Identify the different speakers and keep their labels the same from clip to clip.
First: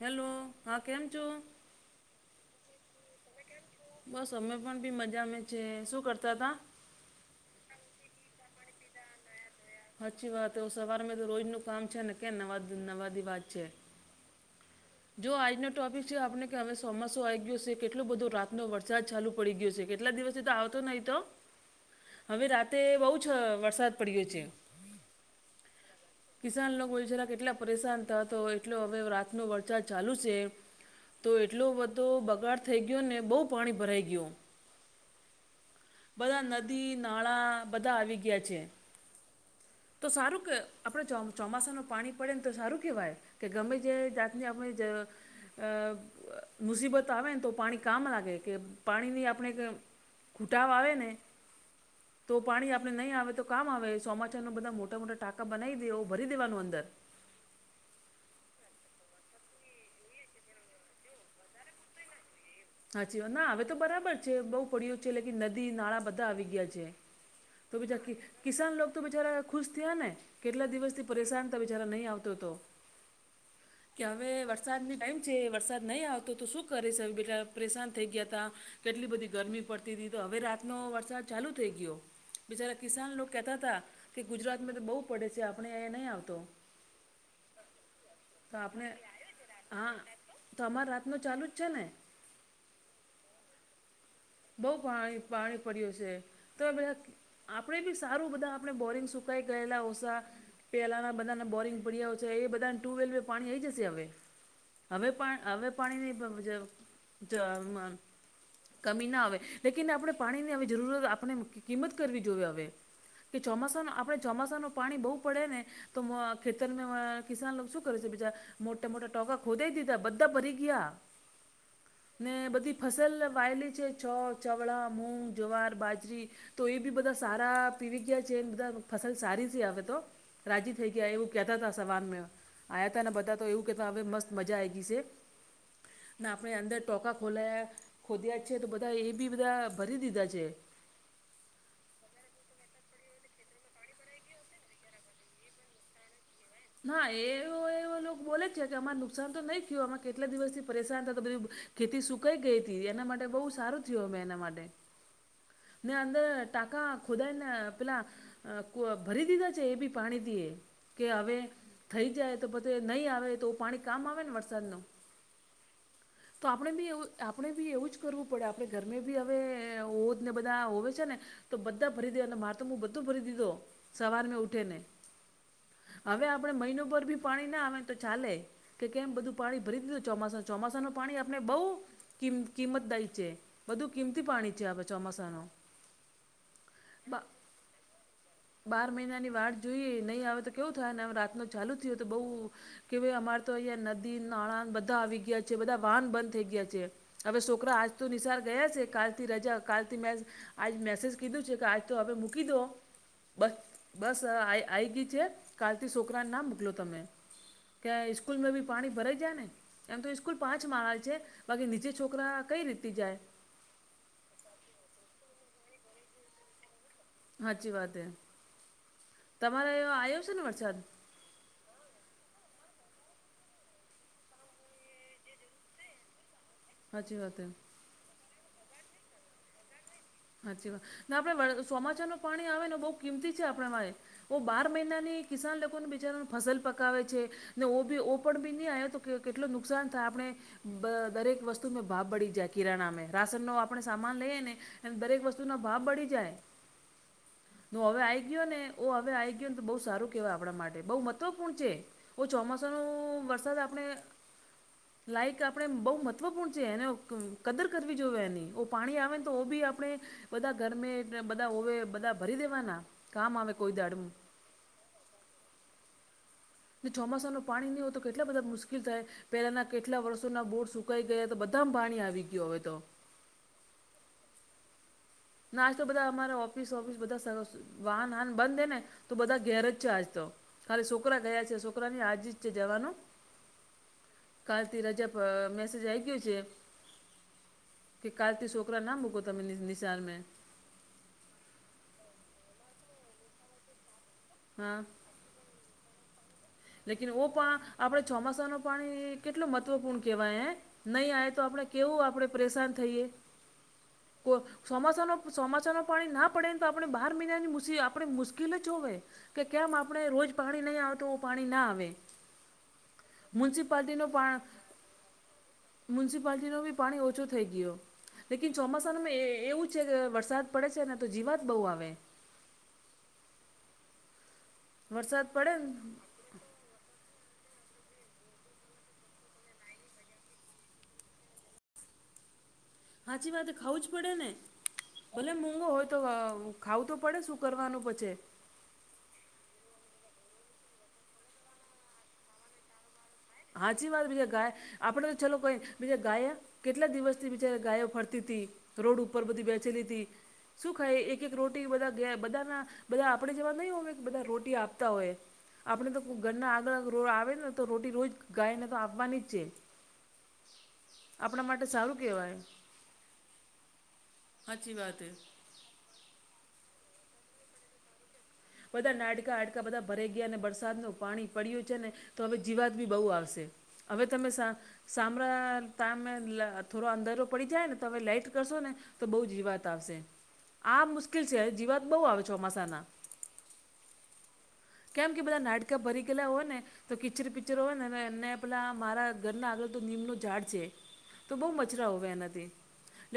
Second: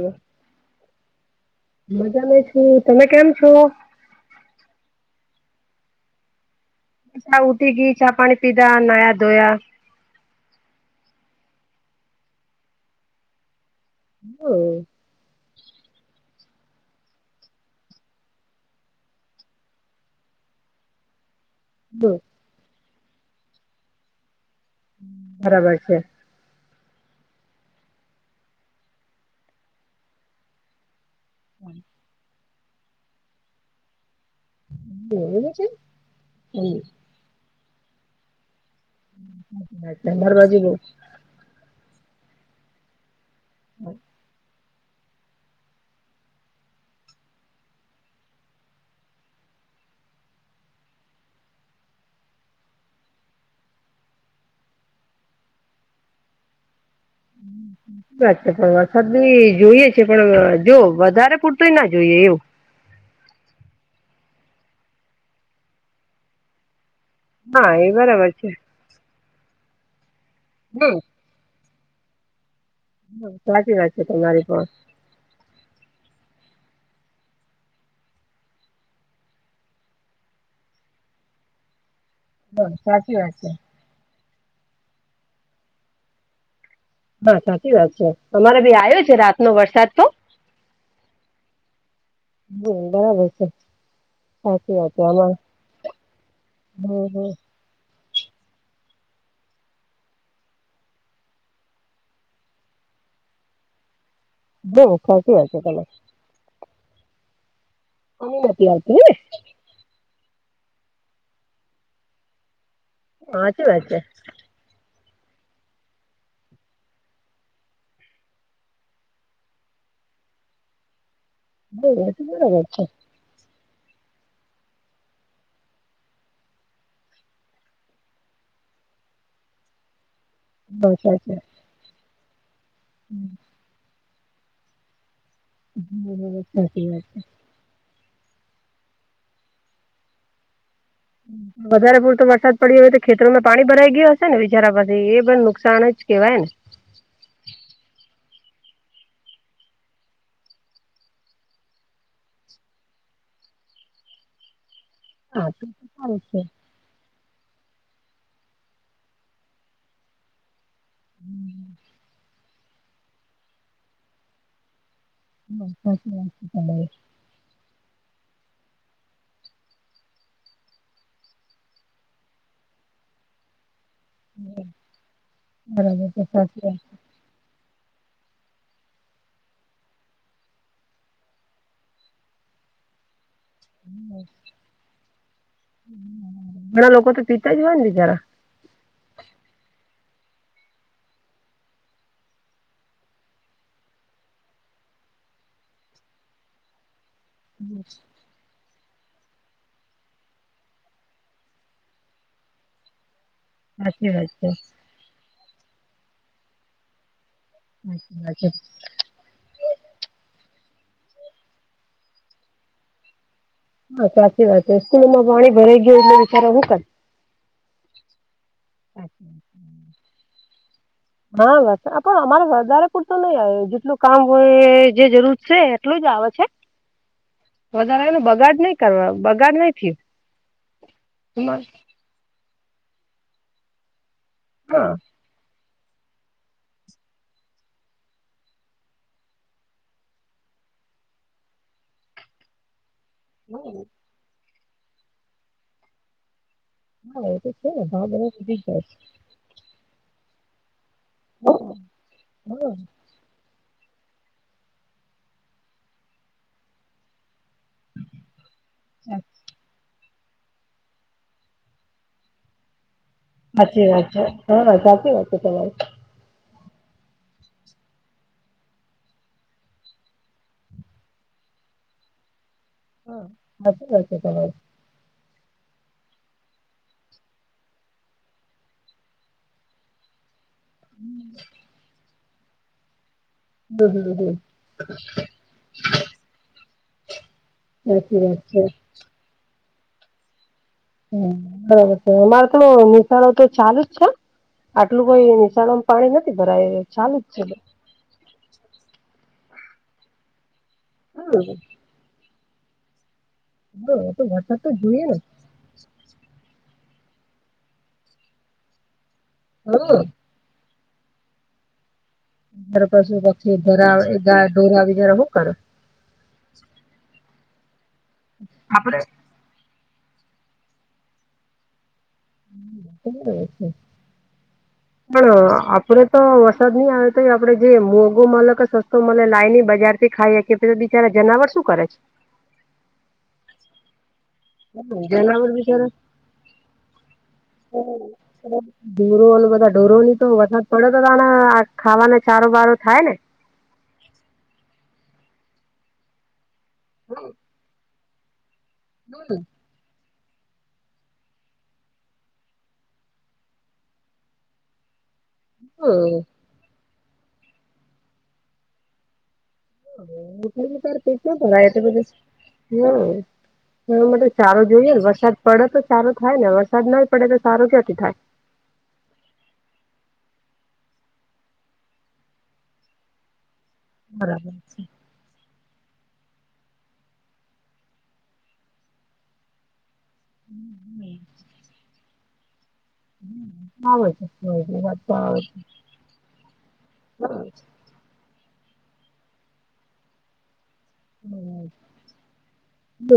Speaker 1: Hello, હા, કેમ છો?
Speaker 2: મજા છું, તમે કેમ છો?
Speaker 1: બસ અમે પણ બી મજામાં છે, શું કરતા તા?
Speaker 2: આ ઉઠી ગી, ચા, પાણી પીધા, નાયા, ધોયા.
Speaker 1: સાચી વાત સવાર મે તો રોજ નું કામ છે ને કે નવા નવા વાત છે.
Speaker 2: [unintelligible]
Speaker 1: જો આજનો ટોપિક છે આપણે કે હવે ચોમાસું આવી ગયુ છે કેટલો બધો રાતનો વરસાદ ચાલુ પડી ગયો છે કેટલા દિવસથી તો આવતો નહી તો?
Speaker 2: [unintelligible]
Speaker 1: હવે રાતે બઉ જ વરસાદ પડ્યો છે.
Speaker 2: બરાબર છે.
Speaker 1: કિસાન લોકો બીચારા કેટલા પરેસાન થાતો હોય એટલો હવે રાત નો વરસાદ ચાલુ છે, તો એટલો બધો બગાડ થઈ ગયોને બહુ પાણી ભરાઈ ગયું.
Speaker 2: એવું છે
Speaker 1: બધા નદી નાળા બધા આવી ગયા છે. તો
Speaker 2: તમારી
Speaker 1: સારું
Speaker 2: બાજુ બઉ
Speaker 1: આપણે ચોમાસા નું પાણી પડે ને તો સારું કેહેવાય કે ગમે તે જાત ને આપણી જ અ મુસીબત આવે ને તો પાણી કામ લાગે કે પાણીની આપણે ઘૂટાવ આવે ને તો પાણી આપણે નહીં આવે તો કામ આવે ચોમાસ બધા મોટા મોટા ટાકા બનાવી દે ભરી દેવાનું અંદર.
Speaker 2: [inaudible] વાત છે પણ વરસાદ બી જોઈએ છે પણ જો વધારે પૂરતોય ના જોઈએ એવું.
Speaker 1: સાચી વાત ના હવે તો બરાબર છે બહુ પડ્યું છે એલે કે નદી નાળા બધા આવી ગયા છે.
Speaker 2: હા
Speaker 1: તો ભી
Speaker 2: એ
Speaker 1: ચાકી
Speaker 2: બરાબર છે
Speaker 1: કસાન લોક તો જ્યારે ખુશ થયા ને કેટલા
Speaker 2: હમ
Speaker 1: દિવસ થી પરેશાન ત બિચારા નહીં આવતો તો.
Speaker 2: સાચી વાત
Speaker 1: કે
Speaker 2: છે
Speaker 1: હવે
Speaker 2: તમારી પણ
Speaker 1: વરસાદની ટાઈમ છે વરસાદ નહીં આવતો તો શું કરીસ બેટા? પરેશાન થઈ ગયા તા કેટલી બધી ગરમી પડતી હતી તો હવે રાતનો વરસાદ ચાલુ થઈ ગયો.
Speaker 2: હ
Speaker 1: બિચારા કિસાન
Speaker 2: સાચી
Speaker 1: લોકો
Speaker 2: વાત છે
Speaker 1: કહેતા હતા કે ગુજરાતમાં તો બહુ પડે છે આપણે અહીયા નહીં આવતો.
Speaker 2: [unintelligible] સાચી વાત છે,
Speaker 1: તો
Speaker 2: અમારે ભી
Speaker 1: આપણે
Speaker 2: આવ્યો છે રાતનો વરસાદ તો.
Speaker 1: પ્રાર્થનો ચાલુ જ છે ને?
Speaker 2: હમ્મ, બરાબર છે.
Speaker 1: બહુ
Speaker 2: સાચી વાત છે
Speaker 1: પાણી
Speaker 2: આમાં
Speaker 1: પાણી પડ્યું છે તો
Speaker 2: હમ
Speaker 1: બધા
Speaker 2: હમ
Speaker 1: આપણેે બી સારું બધા આપણે બોરિંગ સુકાઈ ગયેલા ઓછા પેલાના બધાને બોરિંગ પડ્યાય છે બધાને ટ્યુબવેેલે આવીઈ જશે હવે.
Speaker 2: બ
Speaker 1: હવે
Speaker 2: સાચી
Speaker 1: પાણ
Speaker 2: વાત છે
Speaker 1: હવે
Speaker 2: તમે
Speaker 1: પાણી ની [inaudible] જ
Speaker 2: [inaudible]
Speaker 1: કમી ના આવે લેકિન આપણે પાણીની હવે જરૂરત આપણે કિંમત કરવી જોઈએ હવે. કે
Speaker 2: સાચી વાત
Speaker 1: ચોમાસા માં
Speaker 2: છે
Speaker 1: આપણે ચોમાસા નું પાણી બહુ પડે ને તો ખેતરમાં કિસાન શું કરશે બીચાર મોટા મોટા [unintelligible] દીધા બધા ભરી ગયા.
Speaker 2: બઉ સાચી
Speaker 1: ને બધી ફસલ વાયેલી છે છ ચવળા, મૂગ, જવાર, બાજરી તો એ બી બધા સારા પીવી ગયા છે બધા ફસલ સારીથી આવે તો. રાજી થઈ ગયા
Speaker 2: બરાબર
Speaker 1: એવું
Speaker 2: છે
Speaker 1: કહેતા હતા સવાનમાં આયા હતા તે બધા તો એવું કહેતા હવે મસ્ત મજા આયગે સે, ને
Speaker 2: બસા છે.
Speaker 1: આપણે અંદર
Speaker 2: સાચી વાત
Speaker 1: ટોકા
Speaker 2: છે.
Speaker 1: ખોલાયા ખોદ્યા જ છે તો બધા એ બી બધા ભરી દીધા છે.
Speaker 2: હમ્મ. વધારે પૂરતો વરસાદ પડીયો હોય તો ખેતરોમાં પાણી ભરાઈ ગય હશે ને બિચારા પાસે એ પણ નુકસાન જ કેહેવાય ને.
Speaker 1: હા એવ એવું એ લોકો બોલે છે અમારે તો નહી થયું અમે કેટલા દિવસ થી પરેશાન થ તો બધું ખેતી સુકાઈ ગઈ હતી એના માટે બહુ સારું થયુ મેં એના માટે,
Speaker 2: હા તો
Speaker 1: ને
Speaker 2: સારું
Speaker 1: અંદર
Speaker 2: છે
Speaker 1: ટા કા ખુદાના આ પેલા ભરી દીધા છે એ બી પાણીથી. કે હવે થઈ જાય તો પધી નહીં આવે તો પાણી કામ આવે ને વરસાદનો.
Speaker 2: હમ્મ, સાચી વાત છે તમારી.
Speaker 1: આપણે બી એવું જ કરવું પડે આપડે ઘરમે બી હવે બધા હોવે છે ને તો બધા ભરી દે અને મારે તો હું બધો ભરી દીધો. સવાર મે ઉઠે ને,
Speaker 2: બરાબર છે
Speaker 1: હવે આપણે
Speaker 2: સાચી વાત
Speaker 1: મહિનો
Speaker 2: છે.
Speaker 1: પર ભી પાણી ના આવે તો ચાલે કે કેમ બધું પાણી ભરી દીધું ચોમાસા ચોમાસા નું પાણી આપણે બઉ કિમ કિંમતદાયી છે, બધું કિમતી પાણી છે અવે
Speaker 2: ઘણા લોકો તો પીતા જ હોય ને બીચારા.
Speaker 1: બાર મહિનાની વાળ જોઈએ નહીં આવે તો કેવું થાય ને રાતનો ચાલુ થયો તો બહુ કે ભાઈ અમારે તો અહિયાં નદી નાણાં બધા આવી ગયા છે બધા વાહન બંધ થઈ ગયા છે. હવે છોકરા આજ તો નિશાર ગયા છે કાલથી રજા કાલથી મેં આજ મેસેજ કીધું છે કે આજ તો હવે મૂકી દો. બસ
Speaker 2: સાચી
Speaker 1: બસ
Speaker 2: વાત
Speaker 1: આ
Speaker 2: છે
Speaker 1: આઈ ગઈ છે કારાલતી છોકરાને ના મોકલો તમે. કેયા
Speaker 2: સાચી વાત છે.
Speaker 1: સ્કૂલમાં ભી પાણી ભરાઈ જાયને. એમ તો સ્કૂલ પાંચ માળા છે બાકી નીચે છોકરા કઈ રીતી જાય.
Speaker 2: હા સાચી વાત છે, સ્કૂલોમાં પાણી ભરાઈ ગયું એટલો વિચારો હું કર
Speaker 1: સાચી વાત એ, તમારે એ આવ્યો છે ને વરસાદ?
Speaker 2: હા બસ પણ અમારે વધારે પૂરતો નહી આવે જેટલું કામ હોય જે જરૂર છે એટલું જ આવે છે.
Speaker 1: હાચી વાત હે.
Speaker 2: વધારે એને બગાડ નઈ કરવા બગાડ નઈ થયું.
Speaker 1: સાચી વાત ને આપણેે સોમાચાર નું પાણી આવે ને બહુ કિંમતી છે આપણે માટે એ બહ બાર
Speaker 2: હા
Speaker 1: મહિનાની કિસાન લોકોને બિચારાની ફસલ પકાવે છે. ને ઓ બી ઓ પણ બી ની આવ્યો તો કેટલું નુકસાન થાય આપણે. બ દરેક વસ્તુમાં ભાવ બઢી જાત. કિરાણામાં રાશનનો આપણે સામાન લઈએ ને એ દરેક વસ્તુનો ભાવ બધી જાય.
Speaker 2: હા એ તો છે ને ભાવ
Speaker 1: આઈ
Speaker 2: બધો
Speaker 1: ગયો ને
Speaker 2: વધી જાય
Speaker 1: ઓ
Speaker 2: છે.
Speaker 1: હવે આઈ બહ સારું કેહેવાય આપણા માટે બહુ મહત્વપૂર્ણ છે ચોમાસા
Speaker 2: હા
Speaker 1: નુ.... વરસાદ આપણે લાઈક આપડે બહુ મહત્વપૂર્ણ છે એને કદર કરવી જોયએ એની ઓ પાણી આવે તો બી આપણે બધા ઘરમે બધા હોવે બધા ભરી દેવાના. કામ આવે કોઈ
Speaker 2: સાચી
Speaker 1: દાડમ
Speaker 2: વાત છે સર સાચી વાત છે તમારે.
Speaker 1: ચોમાસાનું પાણી નહિં હો તો કેટલા બધા મુશ્કેલ થાય. પહેલાના કેટલા વર્ષોના બોર સુકાઈ ગયા તો બધામાં પાણી આવી ગયું હવે તો.
Speaker 2: હા [unintelligible]
Speaker 1: નાસ્ તો બધા અમારા ઓફિસ ઓફિસ બધા સરસ વાહન હન બંધ હે ને તો બધા ઘેર જ છે આજ તો ખાલી છોકરા ગયા છે છોકરાની આજ જ છે જવાનું.
Speaker 2: હ. [unintelligible]
Speaker 1: કાલથી રજા પ.... મેસેજ આવી ગયો છે. કે
Speaker 2: સાચી વાત
Speaker 1: કાલથી
Speaker 2: છે
Speaker 1: છોકરા ના મૂકો તમે નિશાર મે.
Speaker 2: હમ.. બરાબર છે અમારે તો નિશાળો તો ચાલુ જ છે
Speaker 1: હા
Speaker 2: આટલું કોઈ નિશાળો પાણી નથી ભરાયા.
Speaker 1: લેકિન ઓપા આપડે ચોમાસા નું પાણી... કેટલું મહત્વપૂર્ણ કેવાય હે? નહીં આવે તો
Speaker 2: હા
Speaker 1: આપણે કેવું આપણેે પરેશાન થઈએ....?
Speaker 2: હ તો વરસાદ
Speaker 1: [unintelligible]
Speaker 2: તો જોઈએ
Speaker 1: ચોમાસાનો
Speaker 2: ને
Speaker 1: ચોમાસા નું પાણી ના પડે ને તો આપણે બાર મહિનાની મુસી આપણે મુશ્કેલ જ હોવે. કે કેમ આપણે રોજ પાણી નહીં આવતું પાણી ના આવે.
Speaker 2: [unintelligible] ધરાવે
Speaker 1: મ્યુનિસિપાલિટીનો
Speaker 2: [unintelligible] શું કરે?
Speaker 1: મ્યુનિસિપાલિટી નું બી પાણી ઓછો થઈ ગયો લેકિન ચોમાસાનું મેં.. એવું જ છે... વરસાદ પડે છે ને તો જીવાત બઉ આવે
Speaker 2: [unintelligible] [inaudible]
Speaker 1: વરસાદ
Speaker 2: પણ
Speaker 1: પડે ને
Speaker 2: આપડે તો વરસાદ નહી આવે તો એ આપડે જે મોંઘું મળે કે સસ્તું મળે લાય ને બજાર થી ખાઈએ. તો બિચારા જનાવર શું કરે છે?
Speaker 1: હાચી વાત ખાવું જ પડે ને. ભલે
Speaker 2: જનાવર
Speaker 1: મોંઘું હોય તો....
Speaker 2: બિચારા
Speaker 1: ખાવું તો પડે શું કરવાનું પછી?
Speaker 2: ઓ બધા ઢોરો ને તો વરસાદ પડે તો [unintelligible] ખાવાને ચારો બારો થાય ને.
Speaker 1: હાચી વાત બીજે ગાય આપડે તો ચાલ કોઈ બીજે ગાય કેટલા દિવસથી બિચારી ગાયો ફરતી હતી રોડ ઉપર બધી બેસેલી હતી. શું ખાય એક એક રોટી બધા ગયા બધાના. બધા આપણેે જેવા નઈ હોવે કે બધા રોટી આપતા હોય. આપણે તો
Speaker 2: હમ
Speaker 1: ઘરના આગળ રો આવે ને તો રોટી રોજ ગાયને તો આપવાની જ છે. આપણા માટે
Speaker 2: [unintelligible] તે
Speaker 1: સારું
Speaker 2: બધી
Speaker 1: કહેવાય
Speaker 2: હમ્મ.... [unintelligible] સારો
Speaker 1: સાચી
Speaker 2: જોઈએ
Speaker 1: વાત
Speaker 2: ને
Speaker 1: એ
Speaker 2: વરસાદ. પડે તો ચારો થાય ને વરસાદ ના પડે તો ચારો ક્યાથી થાય?
Speaker 1: બધા નાડકા હડકા બધા ભરાઈ ગયા અને વરસાદનું પાણી પડયું છે ને તો હવે જીવાત બી બહુ આવશે. હવે તમે સા
Speaker 2: બરાબર
Speaker 1: સામ પ્ર... તામે.. થોડો અંધારો પડી જાય ને તમે લાઈટ કરશો ને તો બહુ જીવાત આવશે. આ મુશ્કેલ છે જીવાત બહુ આવે ચોમાસાના
Speaker 2: [unintelligible] વાત
Speaker 1: કેમ
Speaker 2: તો
Speaker 1: કે બધા
Speaker 2: આવે
Speaker 1: નાડકા ભરી ગયેલા હોય ને તો કિચર
Speaker 2: છે
Speaker 1: પીચર હોય ને એને પેલા મારા ઘરના આગળ તો નીમનું ઝાડ છે. તો બહુ મચ્છરા હોવે, એનાથી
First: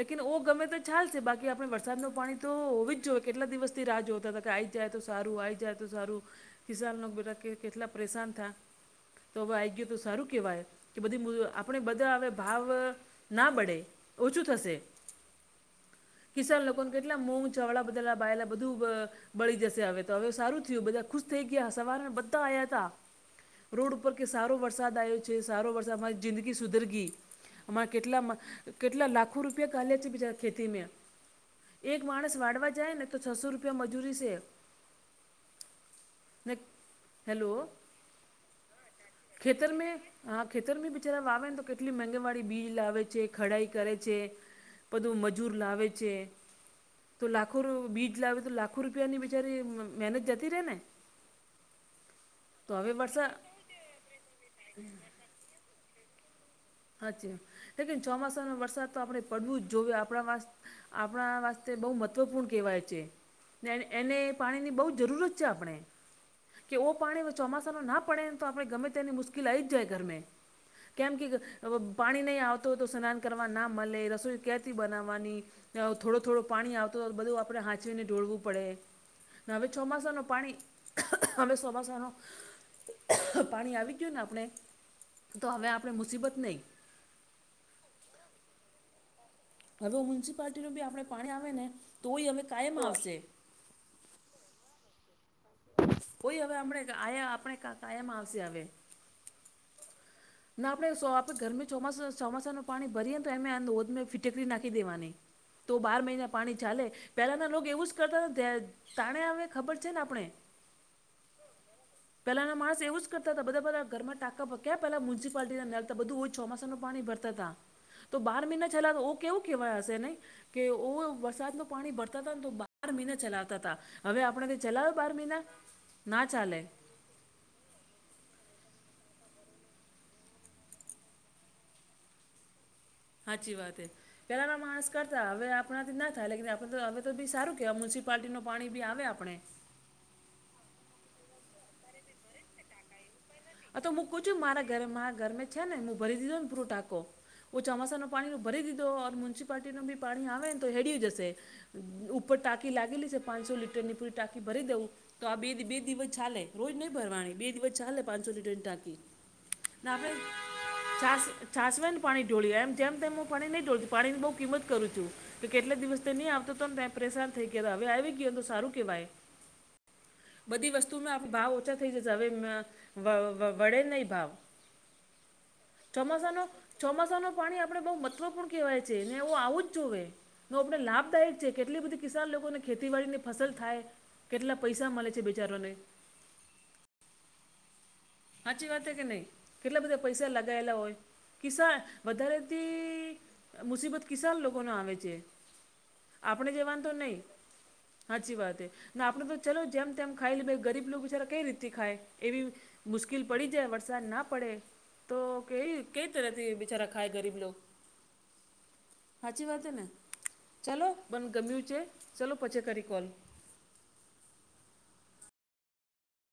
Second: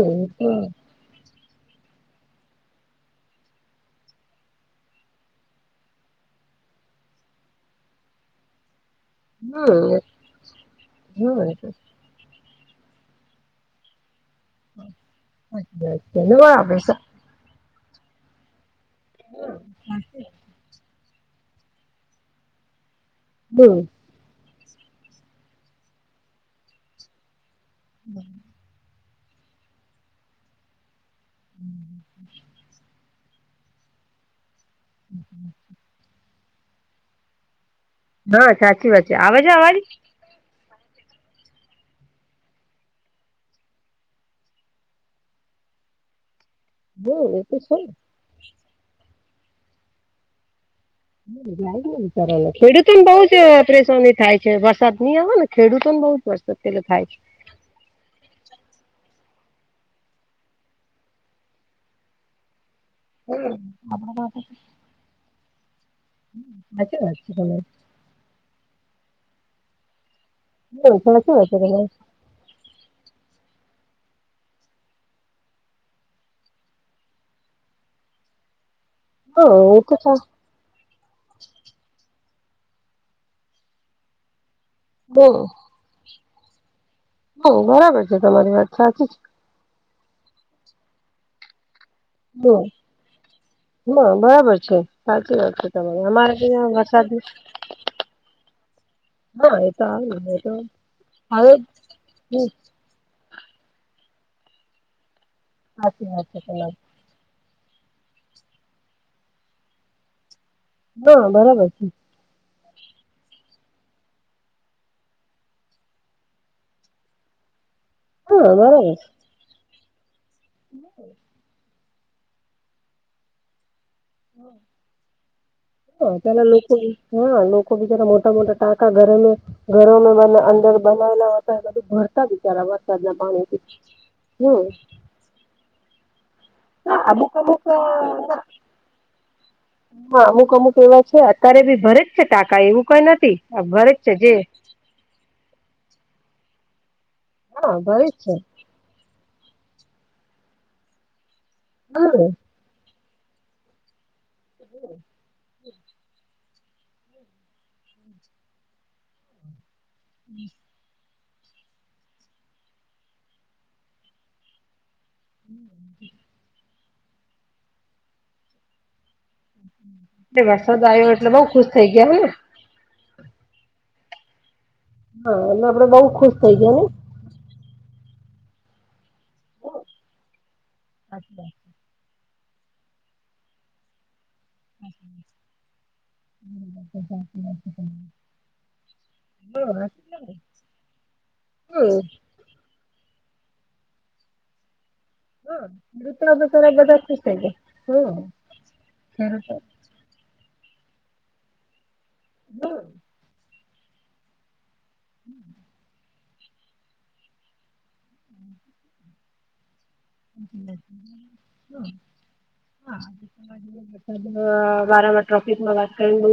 Speaker 1: લેકિન ઓ ગમે તો. ચાલ છે, બાકી આપણે વરસાદ ન પાણી તો હોવી જ જોઈએ, કેટલા દિવસથી રાહ જોતા હતા કે, આઈ જાય તો સારું આ જાય. તો સારું ખિનો બેટા કે, કેટલા પરેશાન થ તો હવે આવી ગયો તો સારું કહેવાય કે,
Speaker 2: હમ
Speaker 1: બધી આપણે બધા હવે ભાવ ના બડે. ઓછું થશે,
Speaker 2: હમ ધન્યવાદ
Speaker 1: કિસાન લોકોને
Speaker 2: આપે
Speaker 1: કેટલા મો ચડા બધા બાયલા બધું બળી જશે, હવે હવે સારું બધા ખુશ થઈ ગયા, સવાર બધા આવ્યા હતા,
Speaker 2: હમ
Speaker 1: રોડ ઉપર કે સારો વરસાદ આવ્યો છે, સારો વરસાદ મામારી જિંદગી સુધર ગઈ અમારા કેટલા કેટલા લાખો રૂપિયા કાલ્યા છે, બીજા ખેતીમાં એક માણસ વાળવા જાય ને. તો છસો રૂપિયા મજૂરી છે.
Speaker 2: હમ.
Speaker 1: હ, હેલો.
Speaker 2: હા, સાચી વાત છે, આવેજો
Speaker 1: ખેતર
Speaker 2: અવાળ.
Speaker 1: મેં હા, ખેતર બી બિચારા વા આવે ને, તો કેટલી મગે વાળી બીજ લાવે છે, ખડાઈ કરે છે. બધું મજૂર લાવે છે. તો
Speaker 2: હમ એ
Speaker 1: લાખો ર બીજ લાવે તો, લાખો રૂપિયાની બિચારી મહેનત જતી રહેે ને.
Speaker 2: વિચાર
Speaker 1: તો હવે
Speaker 2: ખેડૂતોને બહુ
Speaker 1: વરસાદ
Speaker 2: જ પરેશાની થાય છે, વરસાદ નઈ આવે ને. ખેડૂતો પણ બહુ વસ
Speaker 1: સાચી લેકન ચોમાસાનો વરસાદ તો આપણે પડવું જ જોયએ, આપણા આપણા વસ્તે બહુ મહત્વપૂર્ણ કહેવાય છે. ને એને પાણીની બહુ જ જરૂરત છે, આપણે કે ઓ
Speaker 2: સાચી
Speaker 1: પાણી
Speaker 2: વાત
Speaker 1: ચોમાસાનું ના પડે ને, તો આપણે ગમે તેની મુશ્કેલ આવી જ જાય ઘરમે.
Speaker 2: છે તમારી હમ
Speaker 1: કેમ કે
Speaker 2: સાચી વાત
Speaker 1: પાણી નહીં આવતો હોય તો, સ્નાન કરવા ના મળે, રસોઈ કથી બનાવવાની. થોડો-થોડું પાણી આવતો, બધું આપણે હાંચવીને ઢોળવું પડે. ના હવે
Speaker 2: છે તમારી
Speaker 1: ચોમાસાનું
Speaker 2: હા એ
Speaker 1: પાણી અમે પાણી ગયું ને, આપણે તો હવે આપણે મુસીબત નહી ગ
Speaker 2: હ, બરાબર છે, તમારી વાત સાચી જ.
Speaker 1: હવે મ્યુનિસિપાલટી નું બી આપણે આવે ને, તોય
Speaker 2: છે
Speaker 1: અવે આવશે.
Speaker 2: હા, બરાબર છે, સાચી વાત છે. તમારી અમારે
Speaker 1: કોઈ હવે
Speaker 2: ત્યાં
Speaker 1: આપમણે
Speaker 2: વરસાદ
Speaker 1: આ આપણે કા કયામ આવશે હવે.
Speaker 2: હા એ તો આવે ને એ તો
Speaker 1: ના આપણેે આપે
Speaker 2: આવે
Speaker 1: ગરમી ચોમાસા
Speaker 2: જ
Speaker 1: ચોમાસા ન પાણી ભરીએ તો એમેોધ મે ફિટેકરી નાખી દેવાની તો બાર
Speaker 2: સાચી વાત
Speaker 1: મહિના
Speaker 2: છે
Speaker 1: પાણી
Speaker 2: તમારી
Speaker 1: ચાલે [unintelligible] પહેલાંના લોકો એવું જ કરતાને તાણે આવે ખબર છે ને, આપણે
Speaker 2: હા, બરાબર છે.
Speaker 1: પેલાના માણસ એવું કરતા હતા બધા બધ ઘર ટાંકા ભ્યા પલા મ્યુનસિપાલિટી લતા બધું હોય, ચોમાસાસનું પાણી ભરતા. તો બાર
Speaker 2: હા
Speaker 1: મહિના
Speaker 2: બરાબર છે.
Speaker 1: છેલ્લા કેવું કેવાય હશે ન કે, ઓ વરસાદનો પાણી ભરતા હતા ને, તો બાર મહિના ચલાવતા હતા, હવે આપણે ક ચલાવે બાર મહિના
Speaker 2: હ,
Speaker 1: ના
Speaker 2: તલા
Speaker 1: ચાલે
Speaker 2: લોકો. હા, લોકો બીચાર મોટા-મોટા ટાંકા ઘરેમે ઘરોમાં બ અંદર બનાવેલા હોતા, બધું ભરતા બિચારા દ ના
Speaker 1: સાચી
Speaker 2: પાણીથી
Speaker 1: વાત એ
Speaker 2: હમ.
Speaker 1: પેલાના માણસ હવે આપણાથી ના થાય આપ, હવે તો બી
Speaker 2: અમુક
Speaker 1: સારું
Speaker 2: અમુક
Speaker 1: કેવા મ્યુનિસિપાલટી નું પાણી બી આવે આપણે.
Speaker 2: હા, અમુક અમુક એવા છે, અત્યારે બી ભરે જ છે, ટાકા એવું કઈ નથી.
Speaker 1: આ તો
Speaker 2: ભરે જ
Speaker 1: હું
Speaker 2: છે
Speaker 1: કૂ
Speaker 2: જે
Speaker 1: છું, મારા ઘરે મારા ઘર છે ને, હું ભરી દીધો ને, પૂરું ટાકો ઓ
Speaker 2: હા
Speaker 1: ચોમાસા
Speaker 2: ભરે
Speaker 1: ન
Speaker 2: જ છે
Speaker 1: પાણી ભરી દીધો, મ્યુનિસિપાલટી ન બી પાણી આવે ને, તો હેડી જશે. હમ
Speaker 2: હા
Speaker 1: ઉપર ટાકી લાગેલી શે પાંચસો લીટરની પૂરી ટાકી ભરી દઉં. તો આ બે બે દિવસ ચાલે રોજ નહી ભરવાની બે દિવસ ચાલે. પાંચસો લીટરની ટાંકી [inaudible]
Speaker 2: હમ.
Speaker 1: છાસ છાસવા ને પાણી ધોળી એમ જેમ તેમ હું પાણી નહીં ઢોળતી પાણીની બહુ કિંમત કરું છું. કે કે એટલા દિવસ નહી આવતો તોને ત્યા પરેશાન થઈ ગયાતા હવે આવી ગયો તો સારું કેવાય.
Speaker 2: એટલે
Speaker 1: બધી
Speaker 2: વરસાદ આવ્યો
Speaker 1: વસ્તુમાં આપે
Speaker 2: એટલે બઉ
Speaker 1: ભાવ
Speaker 2: ખુશ
Speaker 1: ઓછા થઈ
Speaker 2: ગયા
Speaker 1: જશે.
Speaker 2: ને
Speaker 1: હવે [inaudible] વ વ વડે નહી ભાવ.
Speaker 2: હા એમાં આપડે બઉ ખુશ
Speaker 1: ચોમાસાનો
Speaker 2: થઈ ગયા ને
Speaker 1: ચોમાસાનો પાણી આપણે બહ મહત્વપૂર્ણ કહેવાય છે. ને એવું આવું
Speaker 2: હમ
Speaker 1: જ જોવે. આપે
Speaker 2: હા
Speaker 1: લાભદાયક છે
Speaker 2: ખેડૂતો
Speaker 1: કેટલી બધી કિસાન લોકોને ખેતીવાડીની ફસલ થાય. કેટલા પૈસા મળે છે બેચારોને.
Speaker 2: હમ એ તો સાચી વાત છે તમારી.
Speaker 1: હાચી વાત હે કે નહીં? કેટલા બધા પૈસા લગાયેલા હોય કિસ્સા વધારે થી મુસીબત કિસાન લોકોને આવે છે. આપણે
Speaker 2: બિચારા
Speaker 1: જેવાને તો
Speaker 2: બધા
Speaker 1: નહી.
Speaker 2: ખુશ થઈ ગયા હમ
Speaker 1: હાચી વાતે ને આપણે તો
Speaker 2: ખેડૂતો
Speaker 1: ચલો જેમ તેમ ખાઈ લાઈ ગરીબ લોક બચારા કઈ રીતે ખાય એવી
Speaker 2: હમ
Speaker 1: મુશ્કેલ પડી જાય વરસાદ ના પડે તો કે કે થી બિચારા ખાય ગરીબ લોગ. હાચી વાત હે ને? ચલો બન ગમ્યું છે. ચલો પછી કરી કોલ.
Speaker 2: વારંવાર ટ્રોપિકમાં વાત કરીને [inaudible]